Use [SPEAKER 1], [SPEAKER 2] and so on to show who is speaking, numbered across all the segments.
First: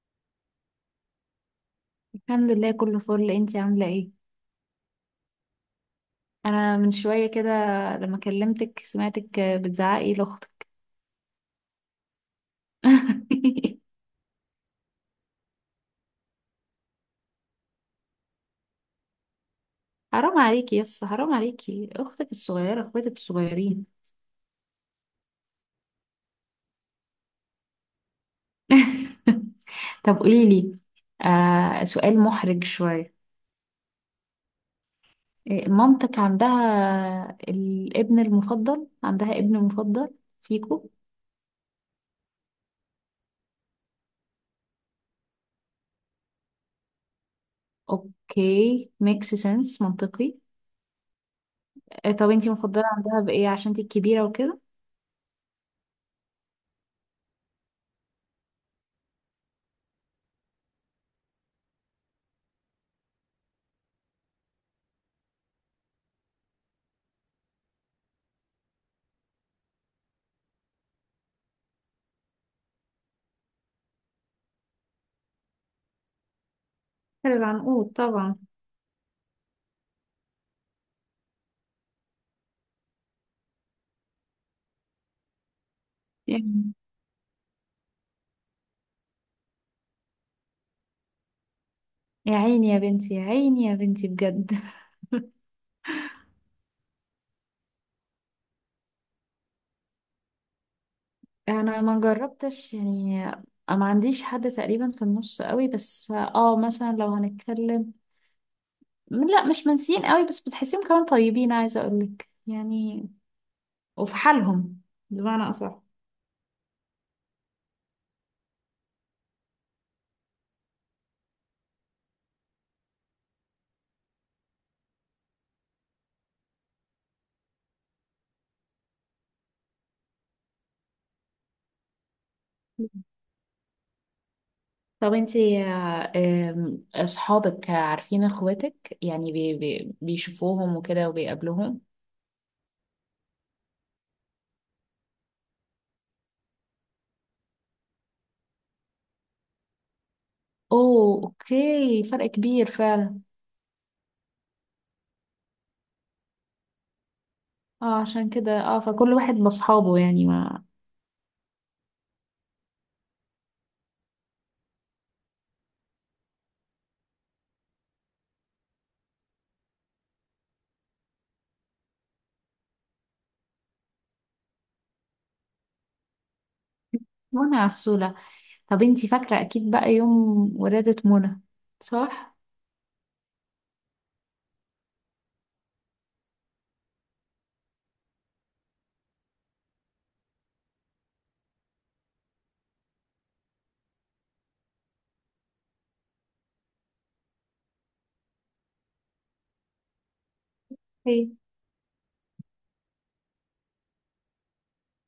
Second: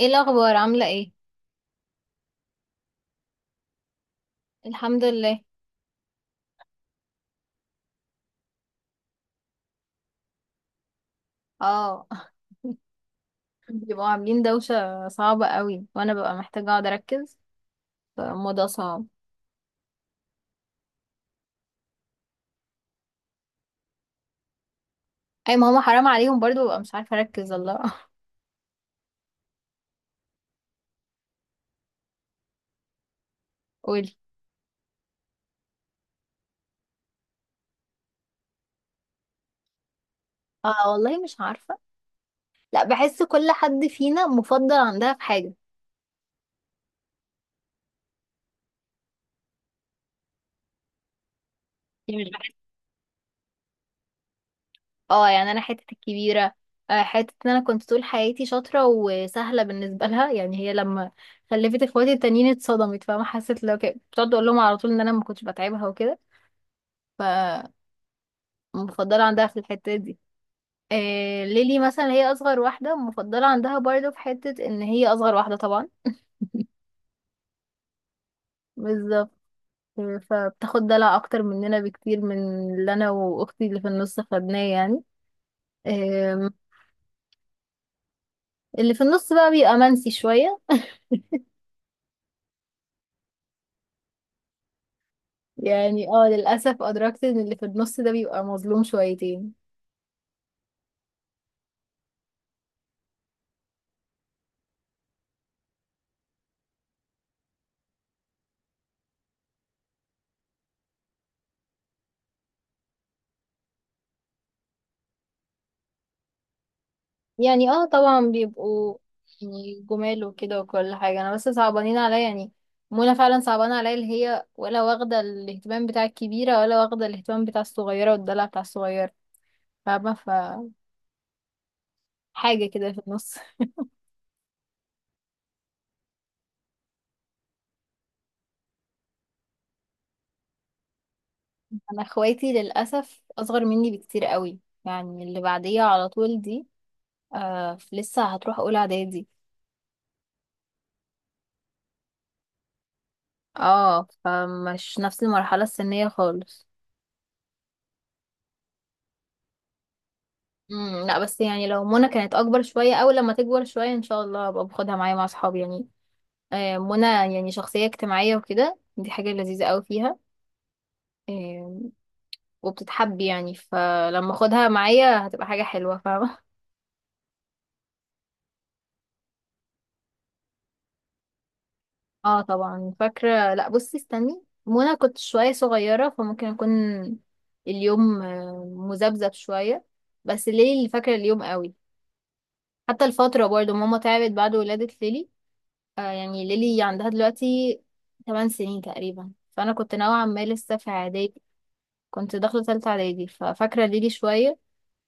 [SPEAKER 1] ايه الاخبار عامله ايه؟
[SPEAKER 2] الحمد لله كله فل. انتي عاملة ايه؟
[SPEAKER 1] الحمد لله.
[SPEAKER 2] انا من شوية كده لما كلمتك سمعتك بتزعقي لاختك.
[SPEAKER 1] اه. بيبقوا عاملين دوشه صعبه قوي، وانا ببقى محتاجه اقعد اركز، فالموضوع صعب.
[SPEAKER 2] حرام عليكي يس، حرام عليكي، اختك الصغيرة اخواتك الصغيرين.
[SPEAKER 1] اي، ما هما حرام عليهم برضو، ببقى مش عارفه اركز، الله.
[SPEAKER 2] طب قوليلي، سؤال محرج شوية.
[SPEAKER 1] قولي.
[SPEAKER 2] إيه، مامتك عندها الابن المفضل؟ عندها ابن مفضل
[SPEAKER 1] اه
[SPEAKER 2] فيكو؟
[SPEAKER 1] والله مش عارفه. لا، بحس كل حد فينا مفضل عندها في حاجه.
[SPEAKER 2] اوكي، ميكس سنس، منطقي.
[SPEAKER 1] يعني مش
[SPEAKER 2] طب انتي
[SPEAKER 1] بحس.
[SPEAKER 2] مفضلة عندها بايه عشان انتي الكبيرة وكده؟
[SPEAKER 1] اه يعني انا حته الكبيره. حته ان انا كنت طول حياتي شاطره وسهله بالنسبه لها، يعني هي لما خلفت اخواتي التانيين اتصدمت، فاهمه، حسيت لو كده بتقعد اقول لهم على طول ان انا ما كنتش بتعبها وكده. ف مفضلة عندها في الحتة دي. ليلي مثلا هي أصغر واحدة، مفضلة عندها برضه في حتة إن هي أصغر واحدة طبعا.
[SPEAKER 2] العنقود طبعا.
[SPEAKER 1] بالظبط. فبتاخد دلع أكتر مننا بكتير من اللي أنا وأختي اللي في النص خدناه يعني. آم، اللي في النص بقى بيبقى منسي شوية.
[SPEAKER 2] يا عيني يا بنتي، يا عيني يا بنتي بجد.
[SPEAKER 1] يعني اه للأسف أدركت إن اللي في النص ده بيبقى مظلوم شويتين.
[SPEAKER 2] انا ما جربتش يعني، ما عنديش حد تقريبا في النص قوي، بس اه مثلا لو هنتكلم، لا مش منسيين قوي بس بتحسيهم كمان طيبين، عايزه اقولك يعني، وفي حالهم، بمعنى اصح.
[SPEAKER 1] يعني اه طبعا بيبقوا، يعني جمال وكده وكل حاجة، انا بس صعبانين عليا يعني. منى فعلا صعبانة عليا، اللي هي ولا واخدة الاهتمام بتاع الكبيرة ولا واخدة الاهتمام بتاع الصغيرة والدلع بتاع الصغيرة. فاهمة. حاجة كده في النص.
[SPEAKER 2] طب انتي آه، آم، اصحابك عارفين اخواتك؟ يعني بي بيشوفوهم وكده وبيقابلوهم؟
[SPEAKER 1] انا اخواتي للأسف اصغر مني بكتير قوي، يعني اللي بعديها على طول دي لسه هتروح اولى اعدادي.
[SPEAKER 2] اوه اوكي، فرق كبير فعلا.
[SPEAKER 1] اه فمش نفس المرحلة السنية خالص.
[SPEAKER 2] اه عشان كده، اه فكل واحد بصحابه يعني ما.
[SPEAKER 1] لا، بس يعني لو منى كانت اكبر شويه او لما تكبر شويه ان شاء الله ابقى باخدها معايا مع اصحابي يعني. منى يعني شخصيه اجتماعيه وكده، دي حاجه لذيذه قوي فيها. آه، وبتتحب، يعني فلما اخدها معايا هتبقى حاجه حلوه، فاهمه.
[SPEAKER 2] وانا عسولة. طب انتي فاكرة أكيد بقى يوم ولادة منى، صح؟
[SPEAKER 1] اه طبعا فاكره. لا بصي، استني، منى كنت شويه صغيره فممكن اكون اليوم مذبذب شويه. بس ليلي اللي فاكره اليوم قوي. حتى الفتره برضو ماما تعبت بعد ولاده ليلي. يعني ليلي عندها دلوقتي 8 سنين تقريبا، فانا كنت نوعا ما لسه في
[SPEAKER 2] ايه.
[SPEAKER 1] اعدادي. كنت داخله ثالثه اعدادي ففاكره ليلي شويه.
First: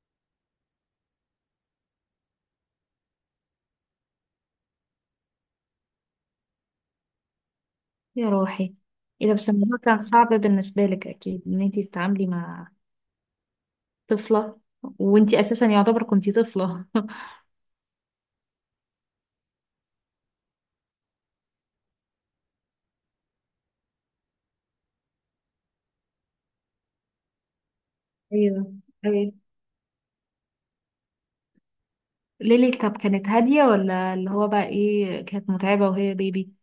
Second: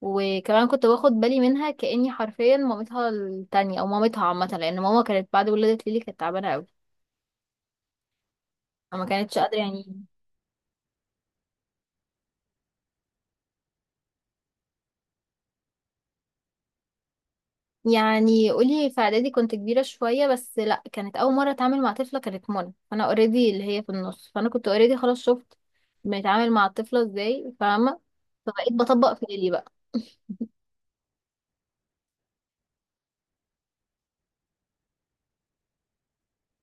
[SPEAKER 1] وكمان كنت باخد بالي منها كاني حرفيا مامتها التانية او مامتها عامه، لان ماما كانت بعد ولاده ليلي كانت تعبانه قوي،
[SPEAKER 2] يا روحي.
[SPEAKER 1] فما
[SPEAKER 2] ايه ده،
[SPEAKER 1] كانتش
[SPEAKER 2] بس
[SPEAKER 1] قادره
[SPEAKER 2] الموضوع كان
[SPEAKER 1] يعني.
[SPEAKER 2] صعب بالنسبة لك أكيد إن انتي تتعاملي مع طفلة، وانتي أساسا يعتبر كنتي طفلة.
[SPEAKER 1] يعني قولي، في اعدادي كنت كبيره شويه، بس لا كانت اول مره اتعامل مع طفله، كانت منى، فانا اوريدي اللي هي في النص، فانا كنت اوريدي خلاص شفت بنتعامل مع الطفله ازاي، فاهمه.
[SPEAKER 2] ايوه.
[SPEAKER 1] فبقيت بطبق في
[SPEAKER 2] ايوه
[SPEAKER 1] ليلي بقى.
[SPEAKER 2] ليلي، طب كانت هادية ولا اللي هو بقى ايه، كانت متعبة وهي بيبي؟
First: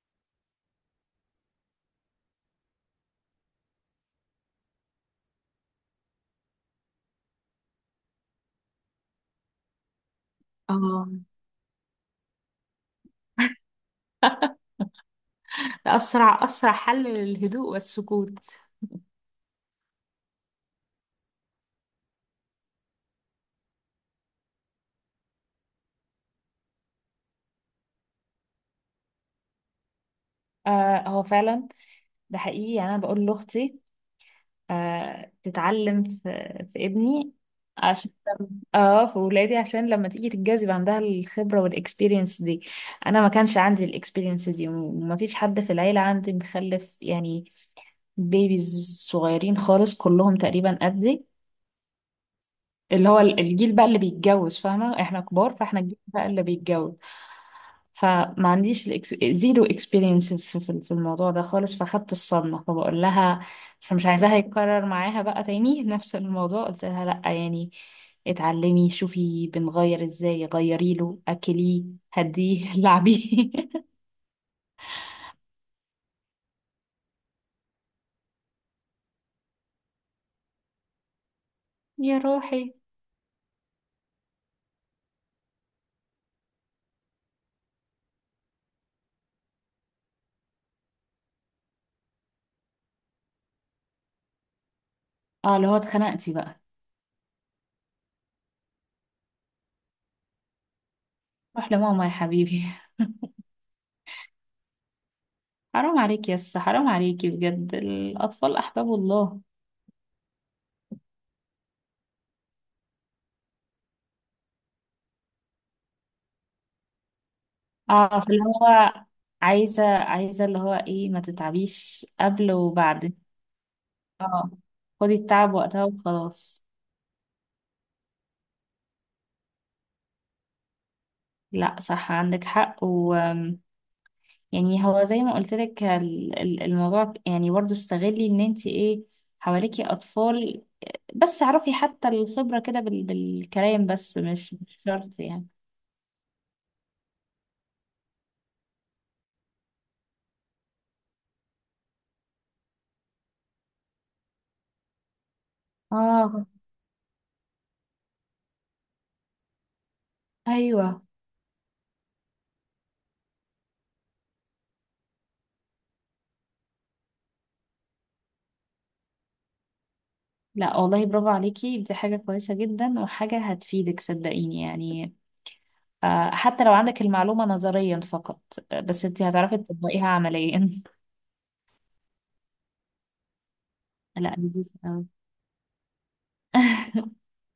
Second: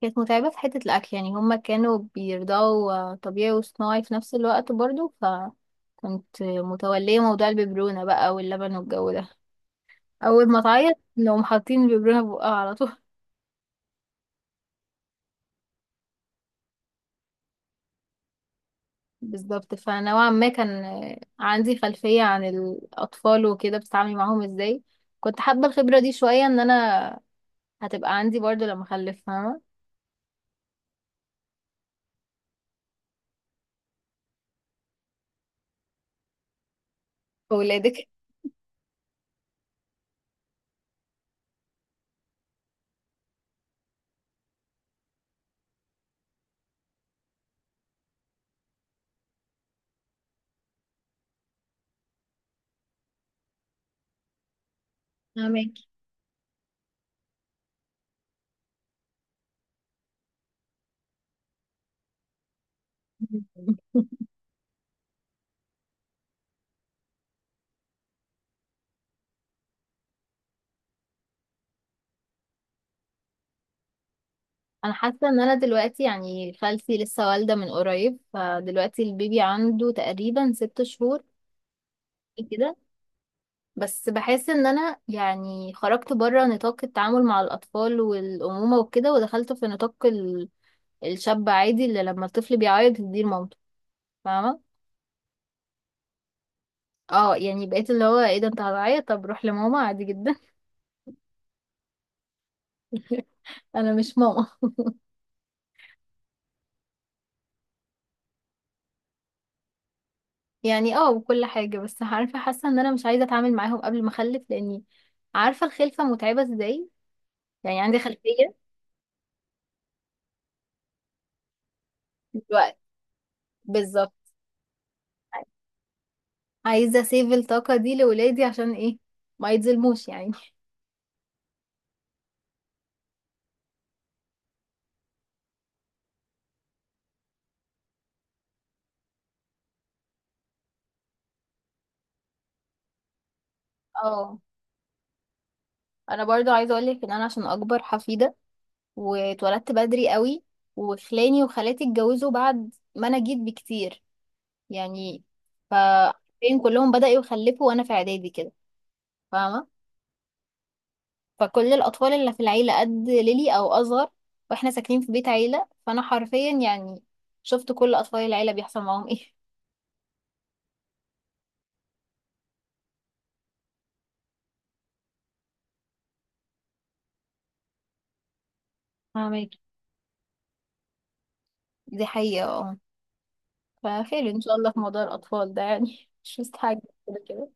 [SPEAKER 1] كانت متعبة في حتة الأكل، يعني هما كانوا بيرضعوا طبيعي وصناعي في نفس الوقت برضو، فكنت متولية موضوع الببرونة بقى واللبن والجو ده. أول ما تعيط
[SPEAKER 2] اه.
[SPEAKER 1] لو حاطين الببرونة في بقها على طول.
[SPEAKER 2] ده أسرع أسرع حل للهدوء والسكوت.
[SPEAKER 1] بالظبط. فنوعا ما كان عندي خلفية عن الأطفال وكده، بتتعاملي معاهم ازاي. كنت حابة الخبرة دي شوية، ان انا هتبقى عندي برضو لما اخلف، فاهمة.
[SPEAKER 2] آه هو فعلا، ده حقيقي يعني. أنا بقول لأختي، آه تتعلم في ابني،
[SPEAKER 1] ولادك.
[SPEAKER 2] عشان اه في ولادي عشان لما تيجي تتجوز يبقى عندها الخبرة والاكسبيرينس دي. انا ما كانش عندي الاكسبيرينس دي، وما فيش حد في العيلة عندي مخلف يعني، بيبيز صغيرين خالص كلهم تقريبا قدي، اللي هو الجيل بقى اللي بيتجوز، فاهمة؟ احنا كبار،
[SPEAKER 1] فاهمك.
[SPEAKER 2] فاحنا الجيل بقى اللي بيتجوز. فما عنديش زيرو اكسبيرينس في الموضوع ده خالص، فاخدت الصدمة، فبقول لها. فمش عايزاها يتكرر معاها بقى تاني. نفس الموضوع قلت لها لأ يعني، اتعلمي شوفي بنغير ازاي، غيري له اكليه، هديه لعبيه.
[SPEAKER 1] انا حاسه ان انا دلوقتي يعني خالتي لسه والده من قريب، فدلوقتي البيبي عنده تقريبا ست شهور
[SPEAKER 2] يا
[SPEAKER 1] كده.
[SPEAKER 2] روحي.
[SPEAKER 1] بس بحس ان انا يعني خرجت بره نطاق التعامل مع الاطفال والامومه وكده، ودخلت في نطاق الشاب عادي اللي لما الطفل بيعيط يديه لمامته، فاهمه.
[SPEAKER 2] اه اللي هو اتخنقتي بقى.
[SPEAKER 1] اه يعني بقيت اللي هو ايه ده، انت هتعيط؟ طب روح لماما عادي جدا.
[SPEAKER 2] روح لماما يا حبيبي.
[SPEAKER 1] انا مش ماما.
[SPEAKER 2] حرام عليكي يس، حرام عليكي بجد، الأطفال أحباب الله.
[SPEAKER 1] يعني اه وكل حاجه، بس عارفه حاسه ان انا مش عايزه اتعامل معاهم قبل ما اخلف، لاني عارفه الخلفه متعبه ازاي، يعني عندي
[SPEAKER 2] اه فاللي
[SPEAKER 1] خلفيه
[SPEAKER 2] هو، عايزة اللي هو ايه، ما تتعبيش قبل
[SPEAKER 1] دلوقتي.
[SPEAKER 2] وبعد.
[SPEAKER 1] بالظبط.
[SPEAKER 2] اه خدي التعب وقتها وخلاص.
[SPEAKER 1] عايزة اسيف الطاقة دي لولادي، عشان ايه؟ ما يتظلموش يعني.
[SPEAKER 2] لا صح، عندك حق، و يعني هو زي ما قلت لك، الموضوع يعني برضو استغلي ان انت ايه، حواليكي اطفال. بس اعرفي حتى الخبرة كده بالكلام بس،
[SPEAKER 1] اه،
[SPEAKER 2] مش شرط يعني.
[SPEAKER 1] انا برضو عايزة اقولك ان انا عشان اكبر حفيدة واتولدت بدري قوي، وخلاني وخالاتي اتجوزوا بعد ما انا جيت بكتير يعني، ف
[SPEAKER 2] اه
[SPEAKER 1] فين كلهم بدأوا يخلفوا وانا في اعدادي كده، فاهمة.
[SPEAKER 2] ايوه.
[SPEAKER 1] فكل الاطفال اللي في العيلة قد ليلي او اصغر، واحنا ساكنين في بيت عيلة، فانا حرفيا يعني شفت كل اطفال العيلة بيحصل معاهم ايه.
[SPEAKER 2] لا والله، برافو عليكي، دي حاجة كويسة جدا وحاجة هتفيدك، صدقيني يعني. آه، حتى لو عندك المعلومة نظريا فقط، آه، بس انت
[SPEAKER 1] فاهمك.
[SPEAKER 2] هتعرفي تطبقيها عمليا.
[SPEAKER 1] دي حقيقة اه. فخير
[SPEAKER 2] لا
[SPEAKER 1] ان شاء الله
[SPEAKER 2] لذيذ
[SPEAKER 1] في موضوع
[SPEAKER 2] أوي.
[SPEAKER 1] الاطفال ده يعني مش مستحاجة. كده كده.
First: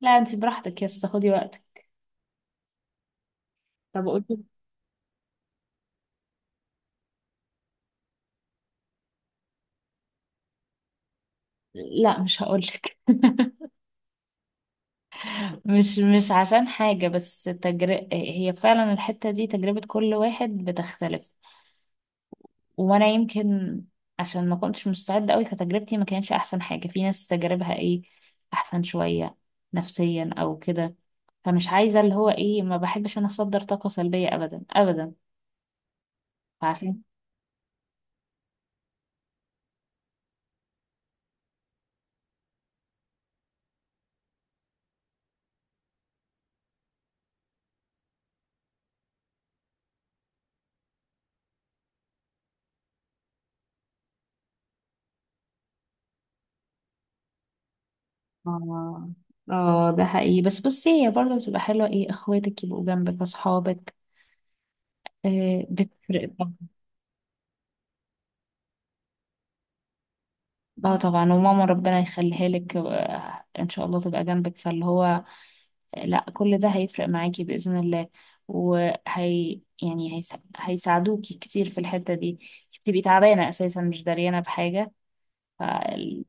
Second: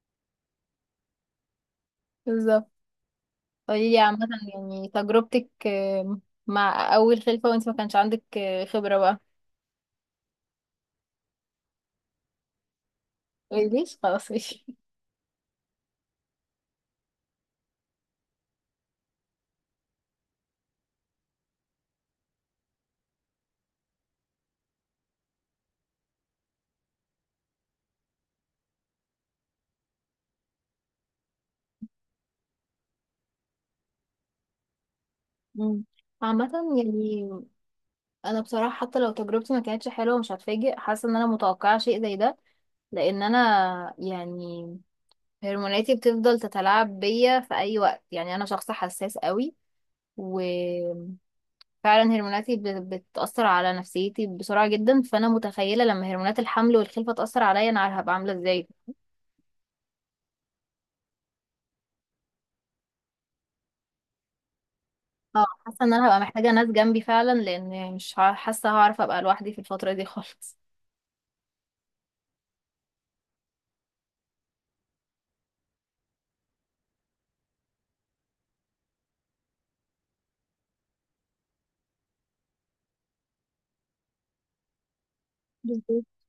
[SPEAKER 2] لا انت براحتك يس، خدي وقتك.
[SPEAKER 1] بالظبط. قولي لي
[SPEAKER 2] طب
[SPEAKER 1] عامة،
[SPEAKER 2] قولي.
[SPEAKER 1] يعني تجربتك مع اول خلفة وانت ما كانش عندك خبرة بقى.
[SPEAKER 2] لا مش هقولك.
[SPEAKER 1] ليش؟ خلاص ماشي.
[SPEAKER 2] مش عشان حاجة، بس هي فعلا الحتة دي تجربة كل واحد بتختلف. وانا يمكن عشان ما كنتش مستعدة قوي، فتجربتي ما كانش احسن حاجة، في ناس تجاربها ايه، احسن شوية نفسيا او كده. فمش عايزة اللي هو ايه، ما بحبش انا اصدر طاقة سلبية ابدا ابدا،
[SPEAKER 1] مم. عامة
[SPEAKER 2] عارفين.
[SPEAKER 1] يعني انا بصراحة حتى لو تجربتي ما كانتش حلوة مش هتفاجئ، حاسة ان انا متوقعة شيء زي ده. لان انا يعني هرموناتي بتفضل تتلاعب بيا في اي وقت، يعني انا شخص حساس قوي، و فعلا هرموناتي بتأثر على نفسيتي بسرعة جدا، فأنا متخيلة لما هرمونات الحمل والخلفة تأثر عليا أنا هبقى عاملة ازاي.
[SPEAKER 2] اه. اه ده حقيقي، بس بصي هي برضه بتبقى حلوة ايه، اخواتك يبقوا جنبك، اصحابك،
[SPEAKER 1] اه
[SPEAKER 2] آه
[SPEAKER 1] حاسة إن أنا هبقى
[SPEAKER 2] بتفرق
[SPEAKER 1] محتاجة
[SPEAKER 2] طبعا.
[SPEAKER 1] ناس جنبي فعلا، لأن مش حاسة هعرف أبقى لوحدي في الفترة دي خالص.
[SPEAKER 2] اه طبعا، وماما ربنا يخليها لك، آه، ان شاء الله تبقى جنبك، فاللي هو لا كل ده هيفرق معاكي بإذن الله. وهي يعني هيساعدوكي كتير في الحتة دي. انت بتبقي تعبانة اساسا، مش داريانة بحاجة. ف-
[SPEAKER 1] بالظبط.
[SPEAKER 2] ال-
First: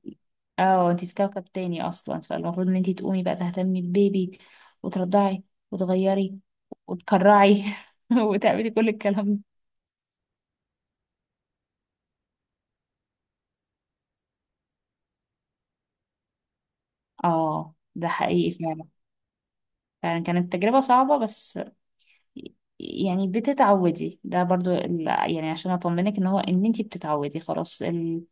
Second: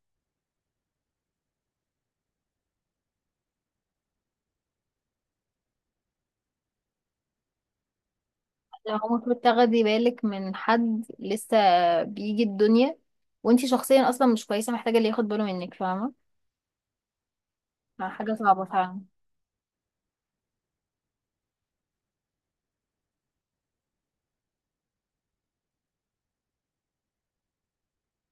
[SPEAKER 2] اه انتي في كوكب تاني اصلا، فالمفروض ان انتي تقومي بقى تهتمي بالبيبي، وترضعي، وتغيري، وتكرعي، وتعملي كل
[SPEAKER 1] لو
[SPEAKER 2] الكلام
[SPEAKER 1] المفروض
[SPEAKER 2] ده.
[SPEAKER 1] تاخدي بالك من حد لسه بيجي الدنيا، وانتي شخصيا أصلا مش كويسة، محتاجة اللي ياخد باله منك، فاهمة.
[SPEAKER 2] اه ده
[SPEAKER 1] يعني حاجة
[SPEAKER 2] حقيقي
[SPEAKER 1] صعبة
[SPEAKER 2] فعلا.
[SPEAKER 1] فعلا.
[SPEAKER 2] فعلا كانت تجربة صعبة، بس يعني بتتعودي، ده برضو يعني عشان اطمنك ان هو ان انتي بتتعودي خلاص.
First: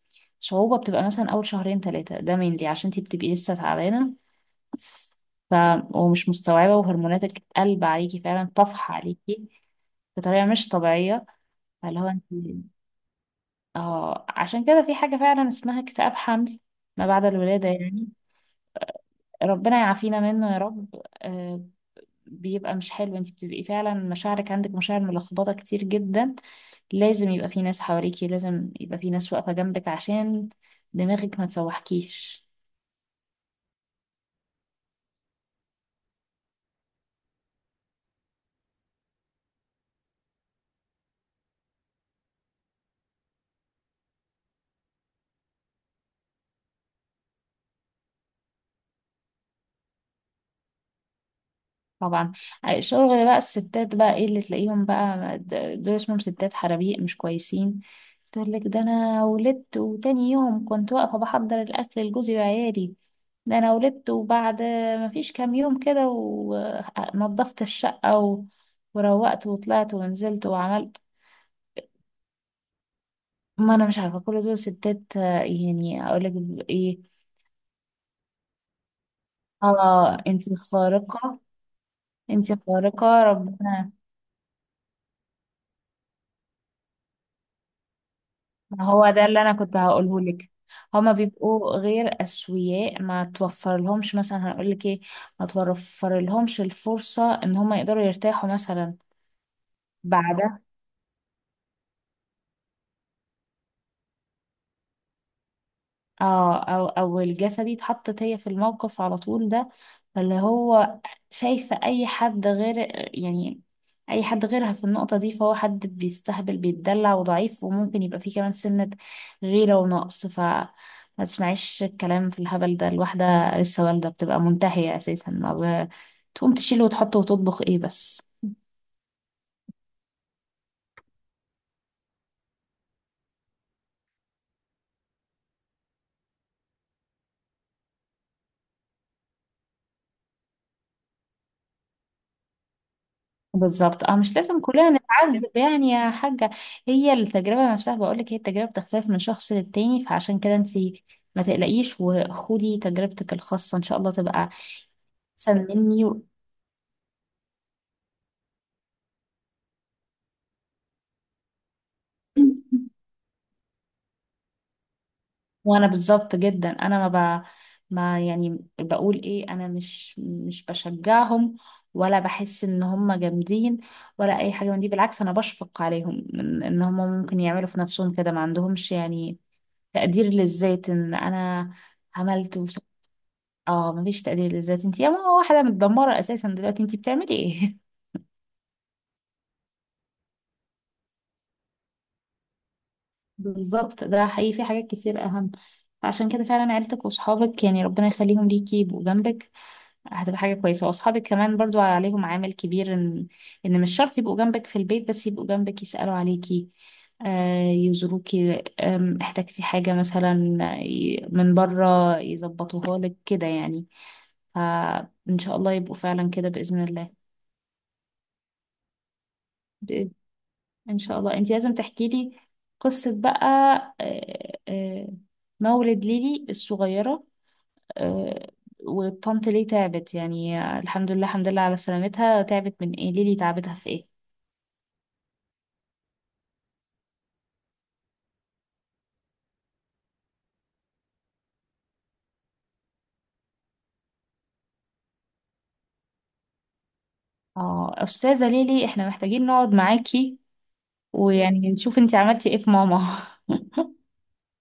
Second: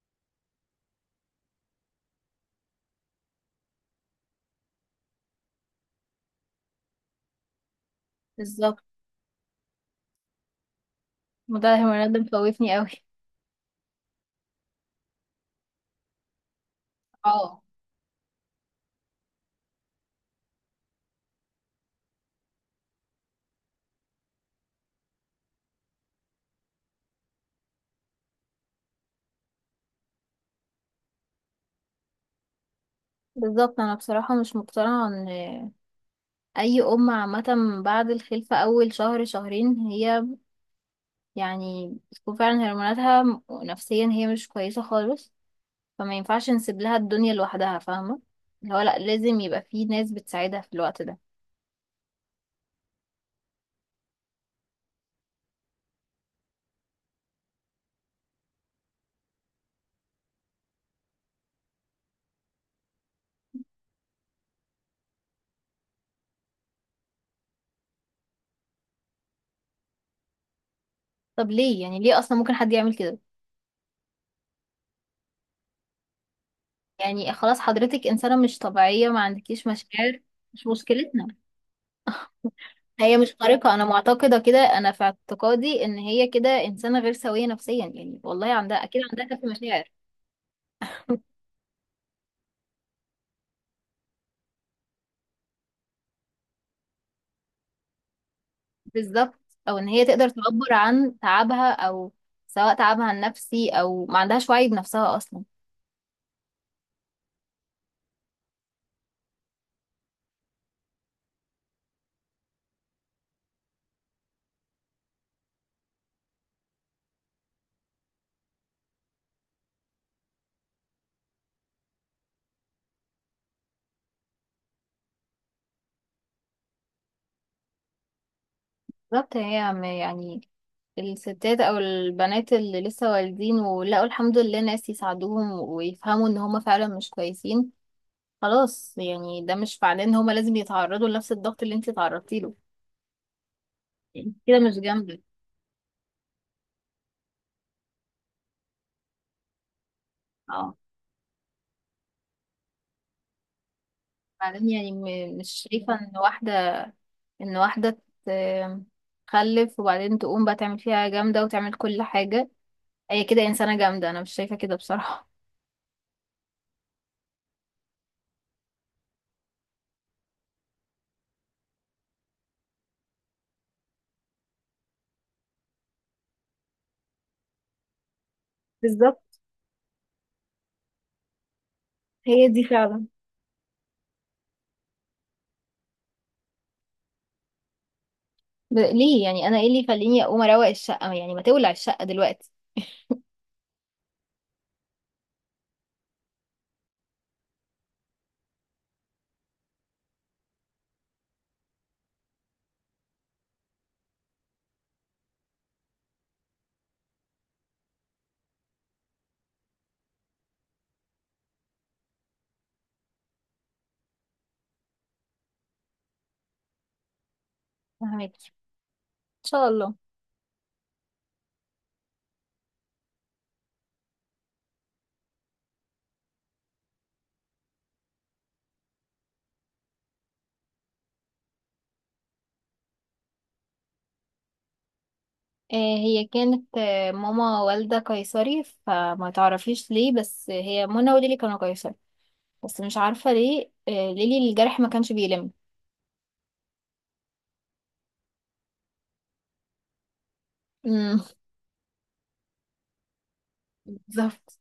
[SPEAKER 2] الصعوبة بتبقى مثلا اول شهرين ثلاثة ده mainly عشان انتي بتبقي لسه تعبانة، ف ومش مستوعبة، وهرموناتك قلب عليكي فعلا،
[SPEAKER 1] بالظبط.
[SPEAKER 2] طفح عليكي بطريقة مش طبيعية.
[SPEAKER 1] وده
[SPEAKER 2] اللي هو
[SPEAKER 1] الهرمونات ده
[SPEAKER 2] انت،
[SPEAKER 1] مخوفني قوي.
[SPEAKER 2] اه عشان كده في حاجة فعلا اسمها اكتئاب حمل ما بعد
[SPEAKER 1] اه.
[SPEAKER 2] الولادة يعني، ربنا يعافينا منه يا رب. آه بيبقى مش حلو، انت بتبقي فعلا مشاعرك، عندك مشاعر ملخبطة كتير جدا. لازم يبقى في ناس حواليكي، لازم يبقى في ناس واقفة جنبك عشان دماغك ما تسوحكيش.
[SPEAKER 1] بالظبط. أنا بصراحة مش مقتنعة اي ام عامه بعد الخلفه اول شهر شهرين، هي يعني بتكون فعلا هرموناتها نفسيا هي مش كويسه خالص، فما ينفعش نسيب لها الدنيا لوحدها، فاهمه. اللي هو لا، لازم يبقى في ناس بتساعدها في الوقت ده.
[SPEAKER 2] طبعا. الشغل بقى الستات بقى ايه اللي تلاقيهم بقى دول اسمهم ستات حرابيق مش كويسين. تقول لك ده انا ولدت وتاني يوم كنت واقفة بحضر الاكل لجوزي وعيالي، ده انا ولدت وبعد ما فيش كام يوم كده ونظفت الشقة و... وروقت وطلعت ونزلت وعملت.
[SPEAKER 1] طب ليه؟ يعني ليه اصلا ممكن حد يعمل كده؟
[SPEAKER 2] ما انا مش عارفة، كل دول ستات يعني اقول لك ايه.
[SPEAKER 1] يعني خلاص حضرتك انسانه مش طبيعيه، ما عندكيش
[SPEAKER 2] اه
[SPEAKER 1] مشاعر.
[SPEAKER 2] انتي
[SPEAKER 1] مش مشكلتنا.
[SPEAKER 2] خارقة. انتي
[SPEAKER 1] هي
[SPEAKER 2] خارقة
[SPEAKER 1] مش خارقه، انا
[SPEAKER 2] ربنا.
[SPEAKER 1] معتقده كده، انا في اعتقادي ان هي كده انسانه غير سويه نفسيا، يعني والله عندها
[SPEAKER 2] ما
[SPEAKER 1] اكيد
[SPEAKER 2] هو
[SPEAKER 1] عندها
[SPEAKER 2] ده اللي
[SPEAKER 1] كافة
[SPEAKER 2] انا كنت
[SPEAKER 1] مشاعر.
[SPEAKER 2] هقوله لك، هما بيبقوا غير اسوياء، ما توفر لهمش مثلا، هنقول لك ايه، ما توفر لهمش الفرصة ان هما يقدروا يرتاحوا مثلا.
[SPEAKER 1] بالظبط. او ان هي تقدر
[SPEAKER 2] بعد.
[SPEAKER 1] تعبر عن تعبها، او سواء تعبها النفسي، او ما عندهاش وعي بنفسها اصلا.
[SPEAKER 2] اه او او الجلسه دي اتحطت هي في الموقف على طول ده، فاللي هو شايفه اي حد غير، يعني اي حد غيرها في النقطه دي فهو حد بيستهبل بيتدلع وضعيف، وممكن يبقى فيه كمان سنه غيره ونقص. ف ما تسمعيش الكلام في الهبل ده، الواحده لسه والده بتبقى منتهيه اساسا، ما ب... تقوم تشيل وتحط وتطبخ ايه بس.
[SPEAKER 1] بالظبط. هي يعني الستات او البنات اللي لسه والدين ولقوا الحمد لله ناس يساعدوهم ويفهموا ان هما فعلا مش كويسين، خلاص، يعني ده مش معناه ان هما لازم يتعرضوا لنفس الضغط اللي انت تعرضتي له.
[SPEAKER 2] بالظبط. اه
[SPEAKER 1] انت
[SPEAKER 2] مش
[SPEAKER 1] كده
[SPEAKER 2] لازم
[SPEAKER 1] مش
[SPEAKER 2] كلنا
[SPEAKER 1] جامدة.
[SPEAKER 2] نتعذب يعني يا حاجة. هي التجربة نفسها بقولك، هي التجربة بتختلف من شخص للتاني، فعشان كده
[SPEAKER 1] اه.
[SPEAKER 2] انتي ما تقلقيش وخدي تجربتك الخاصة، ان شاء الله تبقى
[SPEAKER 1] بعدين يعني
[SPEAKER 2] احسن
[SPEAKER 1] مش شايفة
[SPEAKER 2] مني
[SPEAKER 1] ان
[SPEAKER 2] و...
[SPEAKER 1] واحدة، ان واحدة ت- تخلف وبعدين تقوم بقى تعمل فيها جامدة وتعمل كل حاجة، هي كده انسانه جامده، انا مش شايفه كده بصراحه.
[SPEAKER 2] وانا بالظبط جدا، انا ما يعني بقول ايه، انا مش بشجعهم، ولا بحس ان هم جامدين، ولا اي حاجة من دي، بالعكس انا بشفق عليهم ان إن هم ممكن يعملوا في نفسهم كده، ما عندهمش
[SPEAKER 1] بالظبط.
[SPEAKER 2] يعني تقدير للذات ان انا
[SPEAKER 1] هي
[SPEAKER 2] عملت
[SPEAKER 1] دي
[SPEAKER 2] وس...
[SPEAKER 1] فعلا.
[SPEAKER 2] اه مفيش تقدير للذات. انت يا ماما واحده متدمره اساسا، دلوقتي انت بتعملي ايه؟
[SPEAKER 1] ليه؟ يعني انا ايه اللي يخليني اقوم اروق الشقه؟ يعني ما تولع الشقه دلوقتي.
[SPEAKER 2] بالظبط، ده حقيقي، في حاجات كتير اهم. فعشان كده فعلا عيلتك واصحابك يعني ربنا يخليهم ليكي يبقوا جنبك، هتبقى حاجه كويسه، واصحابك كمان برضو عليهم عامل كبير، ان ان مش شرط يبقوا جنبك في البيت، بس يبقوا جنبك يسالوا عليكي، آه، يزوروكي، آم، احتاجتي حاجه مثلا آه، من بره يظبطوها لك كده يعني، فإن شاء الله يبقوا فعلا كده بإذن الله.
[SPEAKER 1] فهمك ان شاء الله.
[SPEAKER 2] بإذن- إن شاء الله أنت لازم تحكي لي قصة بقى، آه، آه، مولد ليلي الصغيرة، آه، والطنط ليه تعبت يعني، الحمد لله الحمد لله على سلامتها، تعبت من إيه ليلي، تعبتها في إيه؟
[SPEAKER 1] هي كانت ماما والده قيصري، فما تعرفيش ليه، بس هي منى وليلي كانوا قيصري، بس مش عارفه ليه ليلي الجرح ما كانش بيلم.
[SPEAKER 2] اه أستاذة ليلي، إحنا محتاجين نقعد معاكي
[SPEAKER 1] أمم،
[SPEAKER 2] ويعني نشوف أنت عملتي إيه في ماما.
[SPEAKER 1] بالظبط.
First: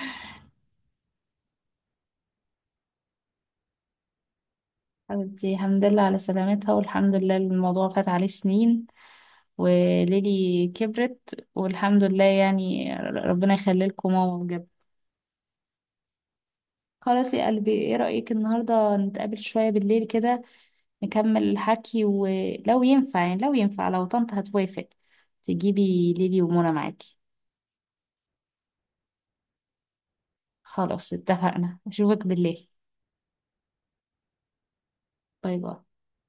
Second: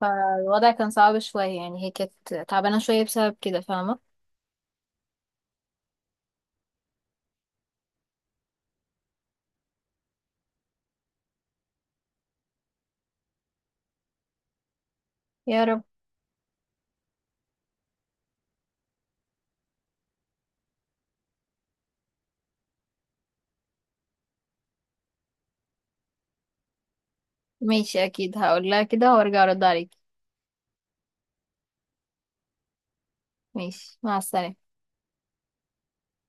[SPEAKER 1] فالوضع كان صعب شويه، يعني هي كانت تعبانه شويه بسبب كده، فاهمه.
[SPEAKER 2] حبيبتي الحمد لله على سلامتها، والحمد لله الموضوع فات عليه سنين، وليلي كبرت، والحمد لله يعني ربنا يخلي لكم ماما بجد.
[SPEAKER 1] يا رب.
[SPEAKER 2] خلاص يا قلبي، ايه رأيك النهارده نتقابل شوية بالليل كده، نكمل الحكي، ولو ينفع يعني، لو ينفع لو طنط هتوافق، تجيبي ليلي ومنى معاكي.
[SPEAKER 1] ماشي اكيد هقول لها كده وارجع ارد عليك.
[SPEAKER 2] خلاص اتفقنا، اشوفك بالليل.
[SPEAKER 1] ماشي، مع السلامه.
[SPEAKER 2] باي باي.